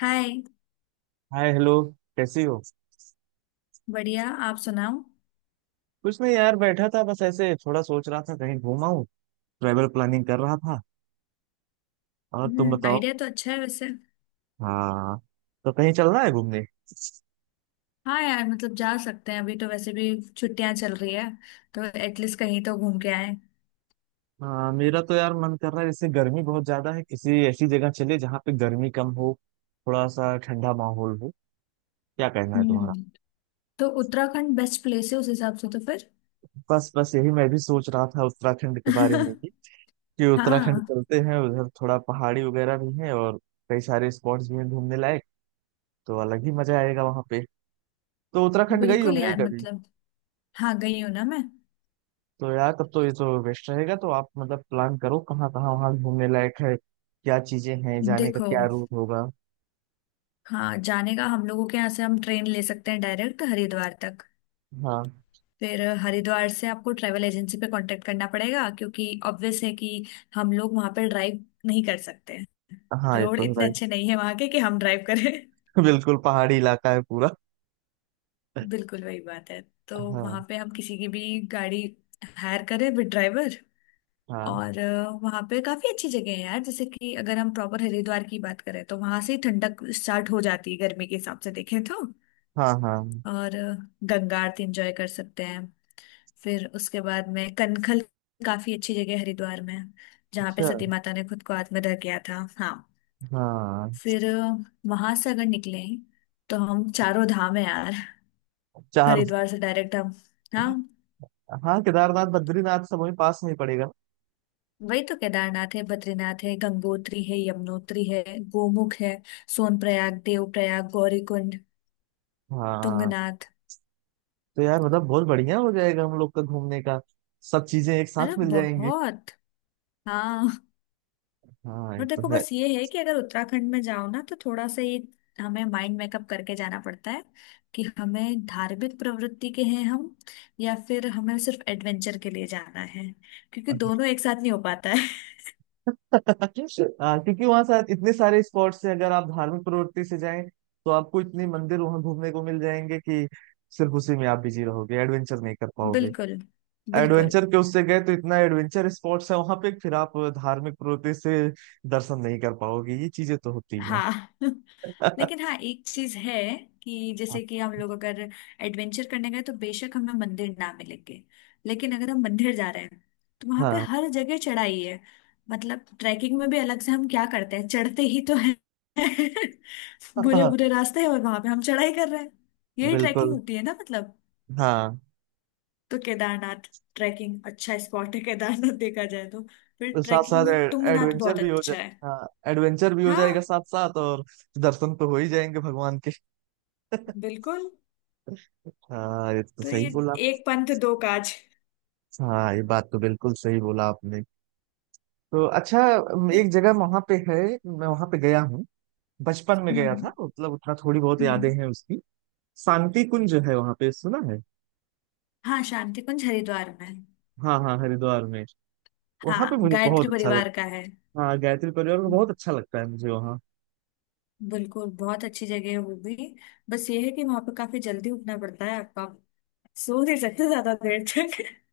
हाय। Hi, hello. कैसी हो? बढ़िया, आप सुनाओ। कुछ नहीं यार, बैठा था, बस ऐसे थोड़ा सोच रहा था कहीं घूमा हूँ। ट्रैवल प्लानिंग कर रहा था। और तुम हम्म, बताओ। आइडिया तो अच्छा है वैसे। हाँ। तो कहीं चलना है घूमने? हाँ यार, मतलब जा सकते हैं, अभी तो वैसे भी छुट्टियां चल रही है, तो एटलीस्ट कहीं तो घूम के आए। हाँ, मेरा तो यार मन कर रहा है, जैसे गर्मी बहुत ज्यादा है, किसी ऐसी जगह चले जहाँ पे गर्मी कम हो, थोड़ा सा ठंडा माहौल हो। क्या कहना है तुम्हारा? हम्म, तो उत्तराखंड बेस्ट प्लेस है उस हिसाब से तो फिर। बस बस, यही मैं भी सोच रहा था, उत्तराखंड के बारे में ही। कि उत्तराखंड हाँ चलते हैं, उधर थोड़ा पहाड़ी वगैरह भी है और कई सारे स्पॉट्स भी हैं घूमने लायक। तो अलग ही मजा आएगा वहां पे। तो उत्तराखंड गई हो बिल्कुल नहीं यार कभी? मतलब। हाँ गई हूँ ना मैं। तो यार तब तो ये तो बेस्ट रहेगा। तो आप मतलब प्लान करो कहाँ कहाँ वहाँ घूमने लायक है, क्या चीजें हैं, जाने का देखो, क्या रूट होगा। हाँ जाने का, हम लोगों के यहाँ से हम ट्रेन ले सकते हैं डायरेक्ट हरिद्वार तक। हाँ फिर हरिद्वार से आपको ट्रैवल एजेंसी पे कांटेक्ट करना पड़ेगा, क्योंकि ऑब्वियस है कि हम लोग वहां पर ड्राइव नहीं कर सकते। हाँ, ये रोड तो है इतने भाई। अच्छे नहीं है वहां के कि हम ड्राइव करें। बिल्कुल, पहाड़ी इलाका है पूरा। बिल्कुल, वही बात है। तो वहां हाँ। पे हम किसी की भी गाड़ी हायर करें विद ड्राइवर। हाँ। और वहां पे काफी अच्छी जगह है यार, जैसे कि अगर हम प्रॉपर हरिद्वार की बात करें, तो वहां से ही ठंडक स्टार्ट हो जाती है, गर्मी के हिसाब से देखें तो। हाँ। हाँ। और गंगा आरती एंजॉय कर सकते हैं। फिर उसके बाद में कनखल, काफी अच्छी जगह है हरिद्वार में, जहाँ पे अच्छा। सती माता ने खुद को आत्मदाह किया था। हाँ, हाँ। फिर वहां से अगर निकले, तो हम, चारों धाम है यार। चार? हरिद्वार से डायरेक्ट हम, हाँ, हाँ, केदारनाथ बद्रीनाथ सब वहीं पास में ही पड़ेगा। वही तो। केदारनाथ है, बद्रीनाथ है, गंगोत्री है, यमुनोत्री है, गोमुख है, सोनप्रयाग, देवप्रयाग, गौरीकुंड, हाँ, तुंगनाथ। तो यार मतलब बहुत बढ़िया हो जाएगा हम लोग का घूमने का। सब चीजें एक साथ मतलब मिल जाएंगी। बहुत, हाँ। हाँ, ये और तो देखो, है। बस ये है कि अगर उत्तराखंड में जाओ ना, तो थोड़ा सा ये, हमें माइंड मेकअप करके जाना पड़ता है, कि हमें धार्मिक प्रवृत्ति के हैं हम, या फिर हमें सिर्फ एडवेंचर के लिए जाना है, क्योंकि दोनों एक साथ नहीं हो पाता है। क्योंकि वहां साथ इतने सारे स्पॉट्स हैं, अगर आप धार्मिक प्रवृत्ति से जाएं तो आपको इतने मंदिर वहां घूमने को मिल जाएंगे कि सिर्फ उसी में आप बिजी रहोगे, एडवेंचर नहीं कर पाओगे। बिल्कुल बिल्कुल। एडवेंचर के उससे गए तो इतना एडवेंचर स्पॉट्स है वहां पे, फिर आप धार्मिक प्रवृत्ति से दर्शन नहीं कर पाओगे। ये चीजें तो होती हैं। हाँ। लेकिन हाँ, एक चीज है, कि जैसे कि हम लोग अगर एडवेंचर करने गए, तो बेशक हमें मंदिर ना मिलेंगे, लेकिन अगर हम मंदिर जा रहे हैं, तो वहां पे हाँ। हर जगह चढ़ाई है। मतलब ट्रैकिंग में भी अलग से हम क्या करते हैं, चढ़ते ही तो है। बुरे हाँ। बुरे रास्ते हैं और वहां पे हम चढ़ाई कर रहे हैं। यही ट्रैकिंग बिल्कुल। होती है ना मतलब। हाँ, तो केदारनाथ, ट्रैकिंग अच्छा स्पॉट है केदारनाथ देखा जाए तो। फिर तो साथ ट्रैकिंग साथ में तुंगनाथ एडवेंचर बहुत भी हो जाए। अच्छा है। हाँ, एडवेंचर भी हो जाएगा हाँ साथ साथ, और दर्शन तो हो ही जाएंगे भगवान के। बिल्कुल। हाँ, ये तो तो सही ये, बोला। एक पंथ दो काज। हाँ, ये बात तो बिल्कुल सही बोला आपने। तो अच्छा, हम्म। एक जगह वहां पे है। मैं वहां पे गया हूँ, बचपन में गया था, मतलब उतना थोड़ी बहुत यादें हम्म। हैं उसकी। शांति कुंज है वहां पे, सुना है? हाँ, शांति कुंज हरिद्वार में है। हाँ हाँ, हरिद्वार में। वहां पे हाँ, मुझे बहुत गायत्री अच्छा परिवार लगता। का है। हाँ, गायत्री परिवार को बहुत अच्छा लगता है मुझे वहाँ। बिल्कुल, बहुत अच्छी जगह है वो भी। बस ये है कि वहां पे काफी जल्दी उठना पड़ता है आपको, आप सो नहीं सकते ज्यादा देर तक।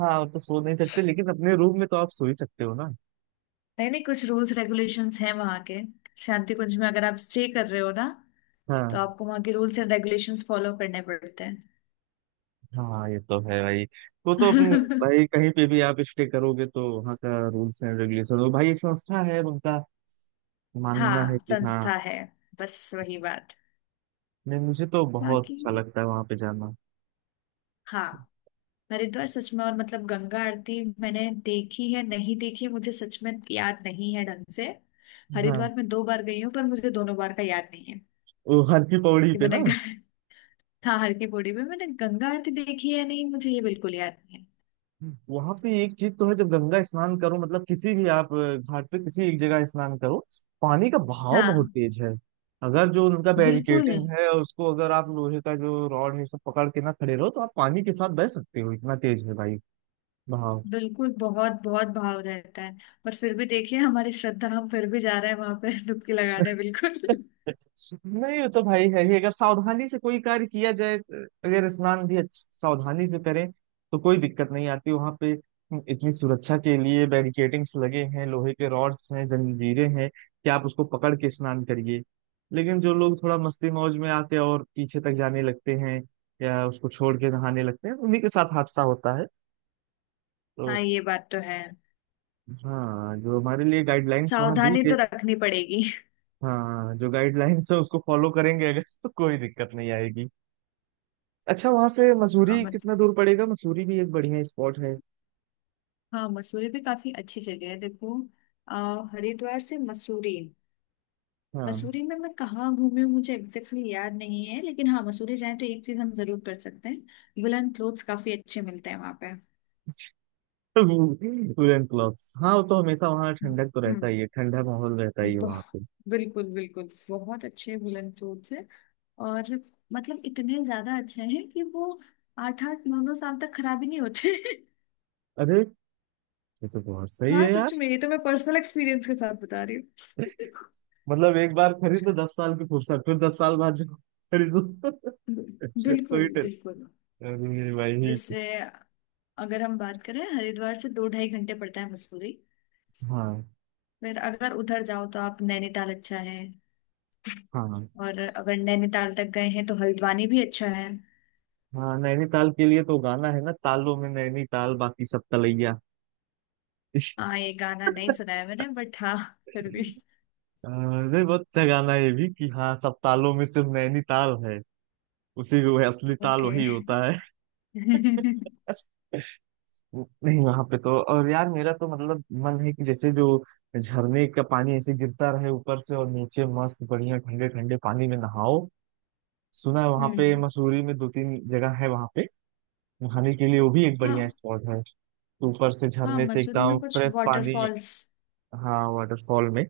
हाँ वो तो सो नहीं सकते, लेकिन अपने रूम में तो आप सो ही सकते हो ना। नहीं नहीं, कुछ रूल्स रेगुलेशंस हैं वहाँ के। शांति कुंज में अगर आप स्टे कर रहे हो ना, तो हाँ आपको वहाँ के रूल्स एंड रेगुलेशंस फॉलो करने पड़ते हैं। हाँ, ये तो है भाई। वो तो अपने-। भाई कहीं पे भी आप स्टे करोगे तो वहाँ का रूल्स एंड रेगुलेशन, भाई एक संस्था है, उनका मानना है हाँ, कि हाँ। संस्था है। बस वही बात। नहीं, मुझे तो बहुत बाकी अच्छा लगता है वहां पे जाना। हाँ, हरिद्वार सच में। और मतलब गंगा आरती मैंने देखी है, नहीं देखी है, मुझे सच में याद नहीं है ढंग से। हाँ, हरिद्वार में दो बार गई हूँ, पर मुझे दोनों बार का याद नहीं है, वो हरकी पौड़ी कि पे मैंने ना? हाँ, हर की पौड़ी में मैंने गंगा आरती देखी है, नहीं मुझे ये बिल्कुल याद नहीं है। वहां पे एक चीज तो है, जब गंगा स्नान करो मतलब किसी भी आप घाट पे किसी एक जगह स्नान करो, पानी का बहाव हाँ बहुत तेज है। अगर जो उनका बिल्कुल बैरिकेडिंग है उसको, अगर आप लोहे का जो रॉड है सब पकड़ के ना खड़े रहो, तो आप पानी के साथ बह सकते हो, इतना तेज है भाई बहाव। बिल्कुल, बहुत बहुत भाव रहता है। पर फिर भी देखिए, हमारी श्रद्धा, हम फिर भी जा रहे हैं वहां पे डुबकी लगाने। बिल्कुल। नहीं, वो तो भाई है ही, अगर सावधानी से कोई कार्य किया जाए, अगर स्नान भी सावधानी से करें तो कोई दिक्कत नहीं आती वहां पे। इतनी सुरक्षा के लिए बैरिकेडिंग्स लगे हैं, लोहे के रॉड्स हैं, जंजीरें हैं कि आप उसको पकड़ के स्नान करिए। लेकिन जो लोग थोड़ा मस्ती मौज में आते और पीछे तक जाने लगते हैं या उसको छोड़ के नहाने लगते हैं, उन्हीं के साथ हादसा होता है। तो हाँ, ये बात तो है। हाँ, जो हमारे लिए गाइडलाइंस वहां दी सावधानी गई, तो रखनी पड़ेगी। हाँ जो गाइडलाइंस है उसको फॉलो करेंगे अगर, तो कोई दिक्कत नहीं आएगी। अच्छा, वहां से हाँ मसूरी कितना मतलब, दूर पड़ेगा? मसूरी भी एक बढ़िया स्पॉट है। हाँ मसूरी भी काफी अच्छी जगह है। देखो, हरिद्वार से मसूरी। हाँ। मसूरी में मैं कहाँ घूमी हूँ मुझे एग्जैक्टली याद नहीं है, लेकिन हाँ, मसूरी जाए, तो एक चीज हम जरूर कर सकते हैं, वुलन क्लोथ्स काफी अच्छे मिलते हैं वहां पे। वुलन क्लॉथ्स, हाँ वो तो हमेशा वहाँ हम्म, ठंडक तो रहता हम्म। ही है, ठंडा माहौल रहता ही है वहां बह- पे। बिल्कुल बिल्कुल, बहुत अच्छे वुलन क्लोथ्स है। और मतलब इतने ज्यादा अच्छे हैं, कि वो आठ आठ नौ नौ साल तक खराब ही नहीं होते। अरे, ये तो बहुत सही हाँ है यार। सच में, ये तो मैं पर्सनल एक्सपीरियंस के साथ बता रही हूँ। मतलब एक बार खरीदो, 10 साल की फुर्सत, फिर 10 साल बाद जाओ खरीदो। तो ही बिल्कुल टे-। बिल्कुल। अरे भाई। जिससे, अगर हम बात करें, हरिद्वार से दो ढाई घंटे पड़ता है मसूरी। हाँ फिर अगर उधर जाओ, तो आप नैनीताल अच्छा है। हाँ और अगर नैनीताल तक गए हैं, तो हल्द्वानी भी अच्छा है। हाँ। नैनीताल के लिए तो गाना है ना, तालों में नैनीताल बाकी सब तलैया। हाँ, ये गाना नहीं सुना है मैंने, बट हाँ, फिर भी। अरे बहुत अच्छा गाना है ये भी, कि हाँ सब तालों में सिर्फ नैनीताल है, उसी वो असली ताल ओके वही होता है। हम्म। नहीं, वहां पे तो और यार मेरा तो मतलब मन है कि जैसे जो झरने का पानी ऐसे गिरता रहे ऊपर से, और नीचे मस्त बढ़िया ठंडे ठंडे पानी में नहाओ। सुना है वहां पे मसूरी में दो तीन जगह है वहां पे नहाने के लिए, वो भी एक हाँ बढ़िया स्पॉट है। ऊपर से हाँ, झरने से मसूरी एकदम में कुछ फ्रेश पानी। वाटरफॉल्स। हाँ, वाटरफॉल में।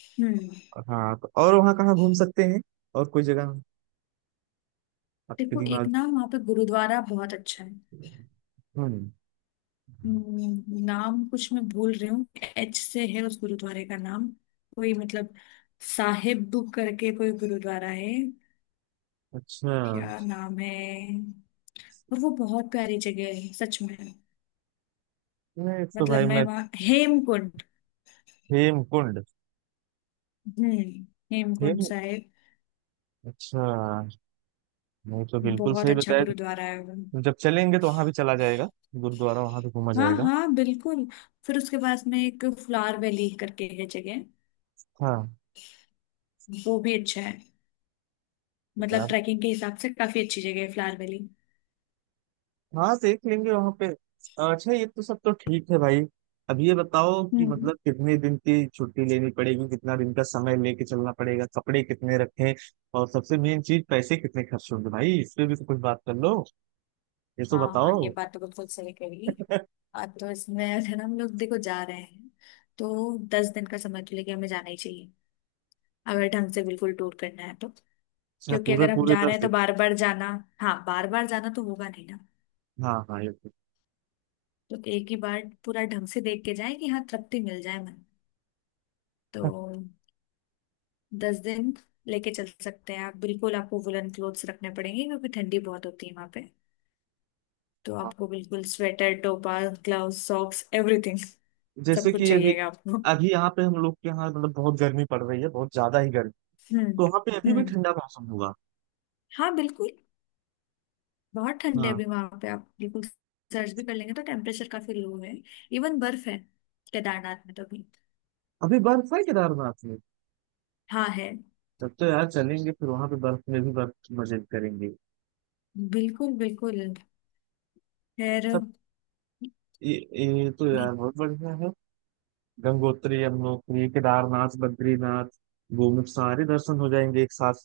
हम्म। और हाँ, तो और वहाँ कहाँ घूम सकते हैं, और कोई जगह आपके देखो, एक दिमाग? ना, वहाँ पे गुरुद्वारा बहुत अच्छा है। हम्म। नाम कुछ मैं भूल रही हूँ। एच से है उस गुरुद्वारे का नाम, कोई मतलब साहिब करके कोई गुरुद्वारा है, अच्छा। क्या नाम है। और वो बहुत प्यारी जगह है सच में। मैं तो मतलब भाई, मैं मैं। वहाँ हेमकुंड। हेमकुंड। हम्म, हेमकुंड हेम। साहिब। अच्छा। नहीं तो बिल्कुल बहुत सही अच्छा बताया। गुरुद्वारा है वो। जब चलेंगे तो वहां भी चला जाएगा, गुरुद्वारा वहां भी घूमा हाँ जाएगा। हाँ बिल्कुल। फिर उसके पास में एक फ्लावर वैली करके है जगह, हाँ वो भी अच्छा है। मतलब यार। ट्रैकिंग के हिसाब से काफी अच्छी जगह है फ्लावर वैली। हाँ, देख लेंगे वहां पे। अच्छा, ये तो सब तो ठीक है भाई। अब ये बताओ कि हम्म। मतलब कितने दिन की छुट्टी लेनी पड़ेगी, कितना दिन का समय लेके चलना पड़ेगा, कपड़े कितने रखें, और सबसे मेन चीज पैसे कितने खर्च होंगे भाई, इस पे भी तो कुछ बात कर लो, ये तो हाँ हाँ, ये बताओ। बात तो बिल्कुल सही कही। अब तो इसमें, अगर हम लोग देखो जा रहे हैं, तो 10 दिन का समय तो लेके हमें जाना ही चाहिए, अगर ढंग से बिल्कुल टूर करना है तो। अच्छा, क्योंकि पूरे अगर हम पूरे जा रहे दस हैं, तो दिन बार बार जाना, हाँ बार बार जाना तो होगा नहीं ना। हाँ हाँ, ये तो। तो एक ही बार पूरा ढंग से देख के जाए, कि हाँ तृप्ति मिल जाए मन। तो दस दिन लेके चल सकते हैं आप बिल्कुल। आपको वुलन क्लोथ्स रखने पड़ेंगे, क्योंकि ठंडी बहुत होती है वहां पे, तो हाँ। आपको बिल्कुल स्वेटर, टोपा, ग्लव्स, सॉक्स, एवरीथिंग सब जैसे कुछ कि अभी, चाहिएगा आपको। अभी यहाँ पे हम लोग के यहाँ मतलब बहुत गर्मी पड़ रही है, बहुत ज्यादा ही गर्मी। हम्म, तो वहाँ पे अभी भी हम्म, ठंडा मौसम होगा। हाँ बिल्कुल। बहुत ठंड है हाँ, अभी वहां पे, आप बिल्कुल सर्च भी कर लेंगे तो टेम्परेचर काफी लो है। इवन बर्फ है केदारनाथ में तो भी। अभी बर्फ है केदारनाथ में? हाँ है। तब तो यार चलेंगे फिर, वहां पे बर्फ में भी बर्फ की मजे करेंगे। बिल्कुल बिल्कुल। खैर। सब ये, ये तो यार बहुत बढ़िया है। गंगोत्री, यमुनोत्री, केदारनाथ, बद्रीनाथ, गोमुख, सारे दर्शन हो जाएंगे एक साथ।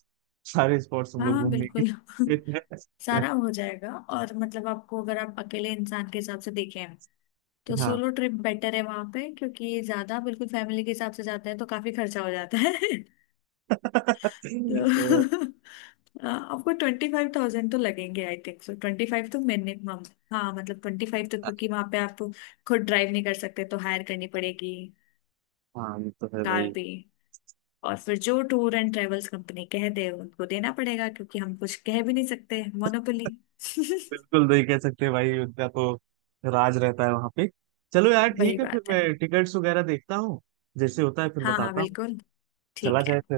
सारे स्पॉट्स हम हाँ लोग हाँ घूम बिल्कुल, लेंगे। सारा हो जाएगा। और मतलब, आपको अगर आप अकेले इंसान के हिसाब से देखें, तो हाँ। सोलो ट्रिप बेटर है वहां पे, क्योंकि ज्यादा बिल्कुल फैमिली के हिसाब से जाते हैं तो काफी खर्चा हो जाता है। तो, तो आपको 25,000 तो लगेंगे, आई थिंक सो, 25 तो मिनिमम। हाँ मतलब, 25 तो, क्योंकि वहां पे आप खुद ड्राइव नहीं कर सकते, तो हायर करनी पड़ेगी हाँ ये तो है कार भाई। भी। और फिर जो टूर एंड ट्रेवल्स कंपनी कह दे उनको देना पड़ेगा, क्योंकि हम कुछ कह भी नहीं सकते, मोनोपोली। बिल्कुल नहीं कह सकते भाई, उनका तो राज रहता है वहां पे। चलो यार वही ठीक है फिर, बात है। मैं टिकट्स वगैरह देखता हूँ, जैसे होता है फिर हाँ हाँ बताता हूँ। बिल्कुल। चला ठीक जाए है। फिर।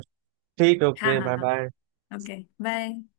ठीक, हाँ ओके, हाँ बाय हाँ। बाय। Okay bye.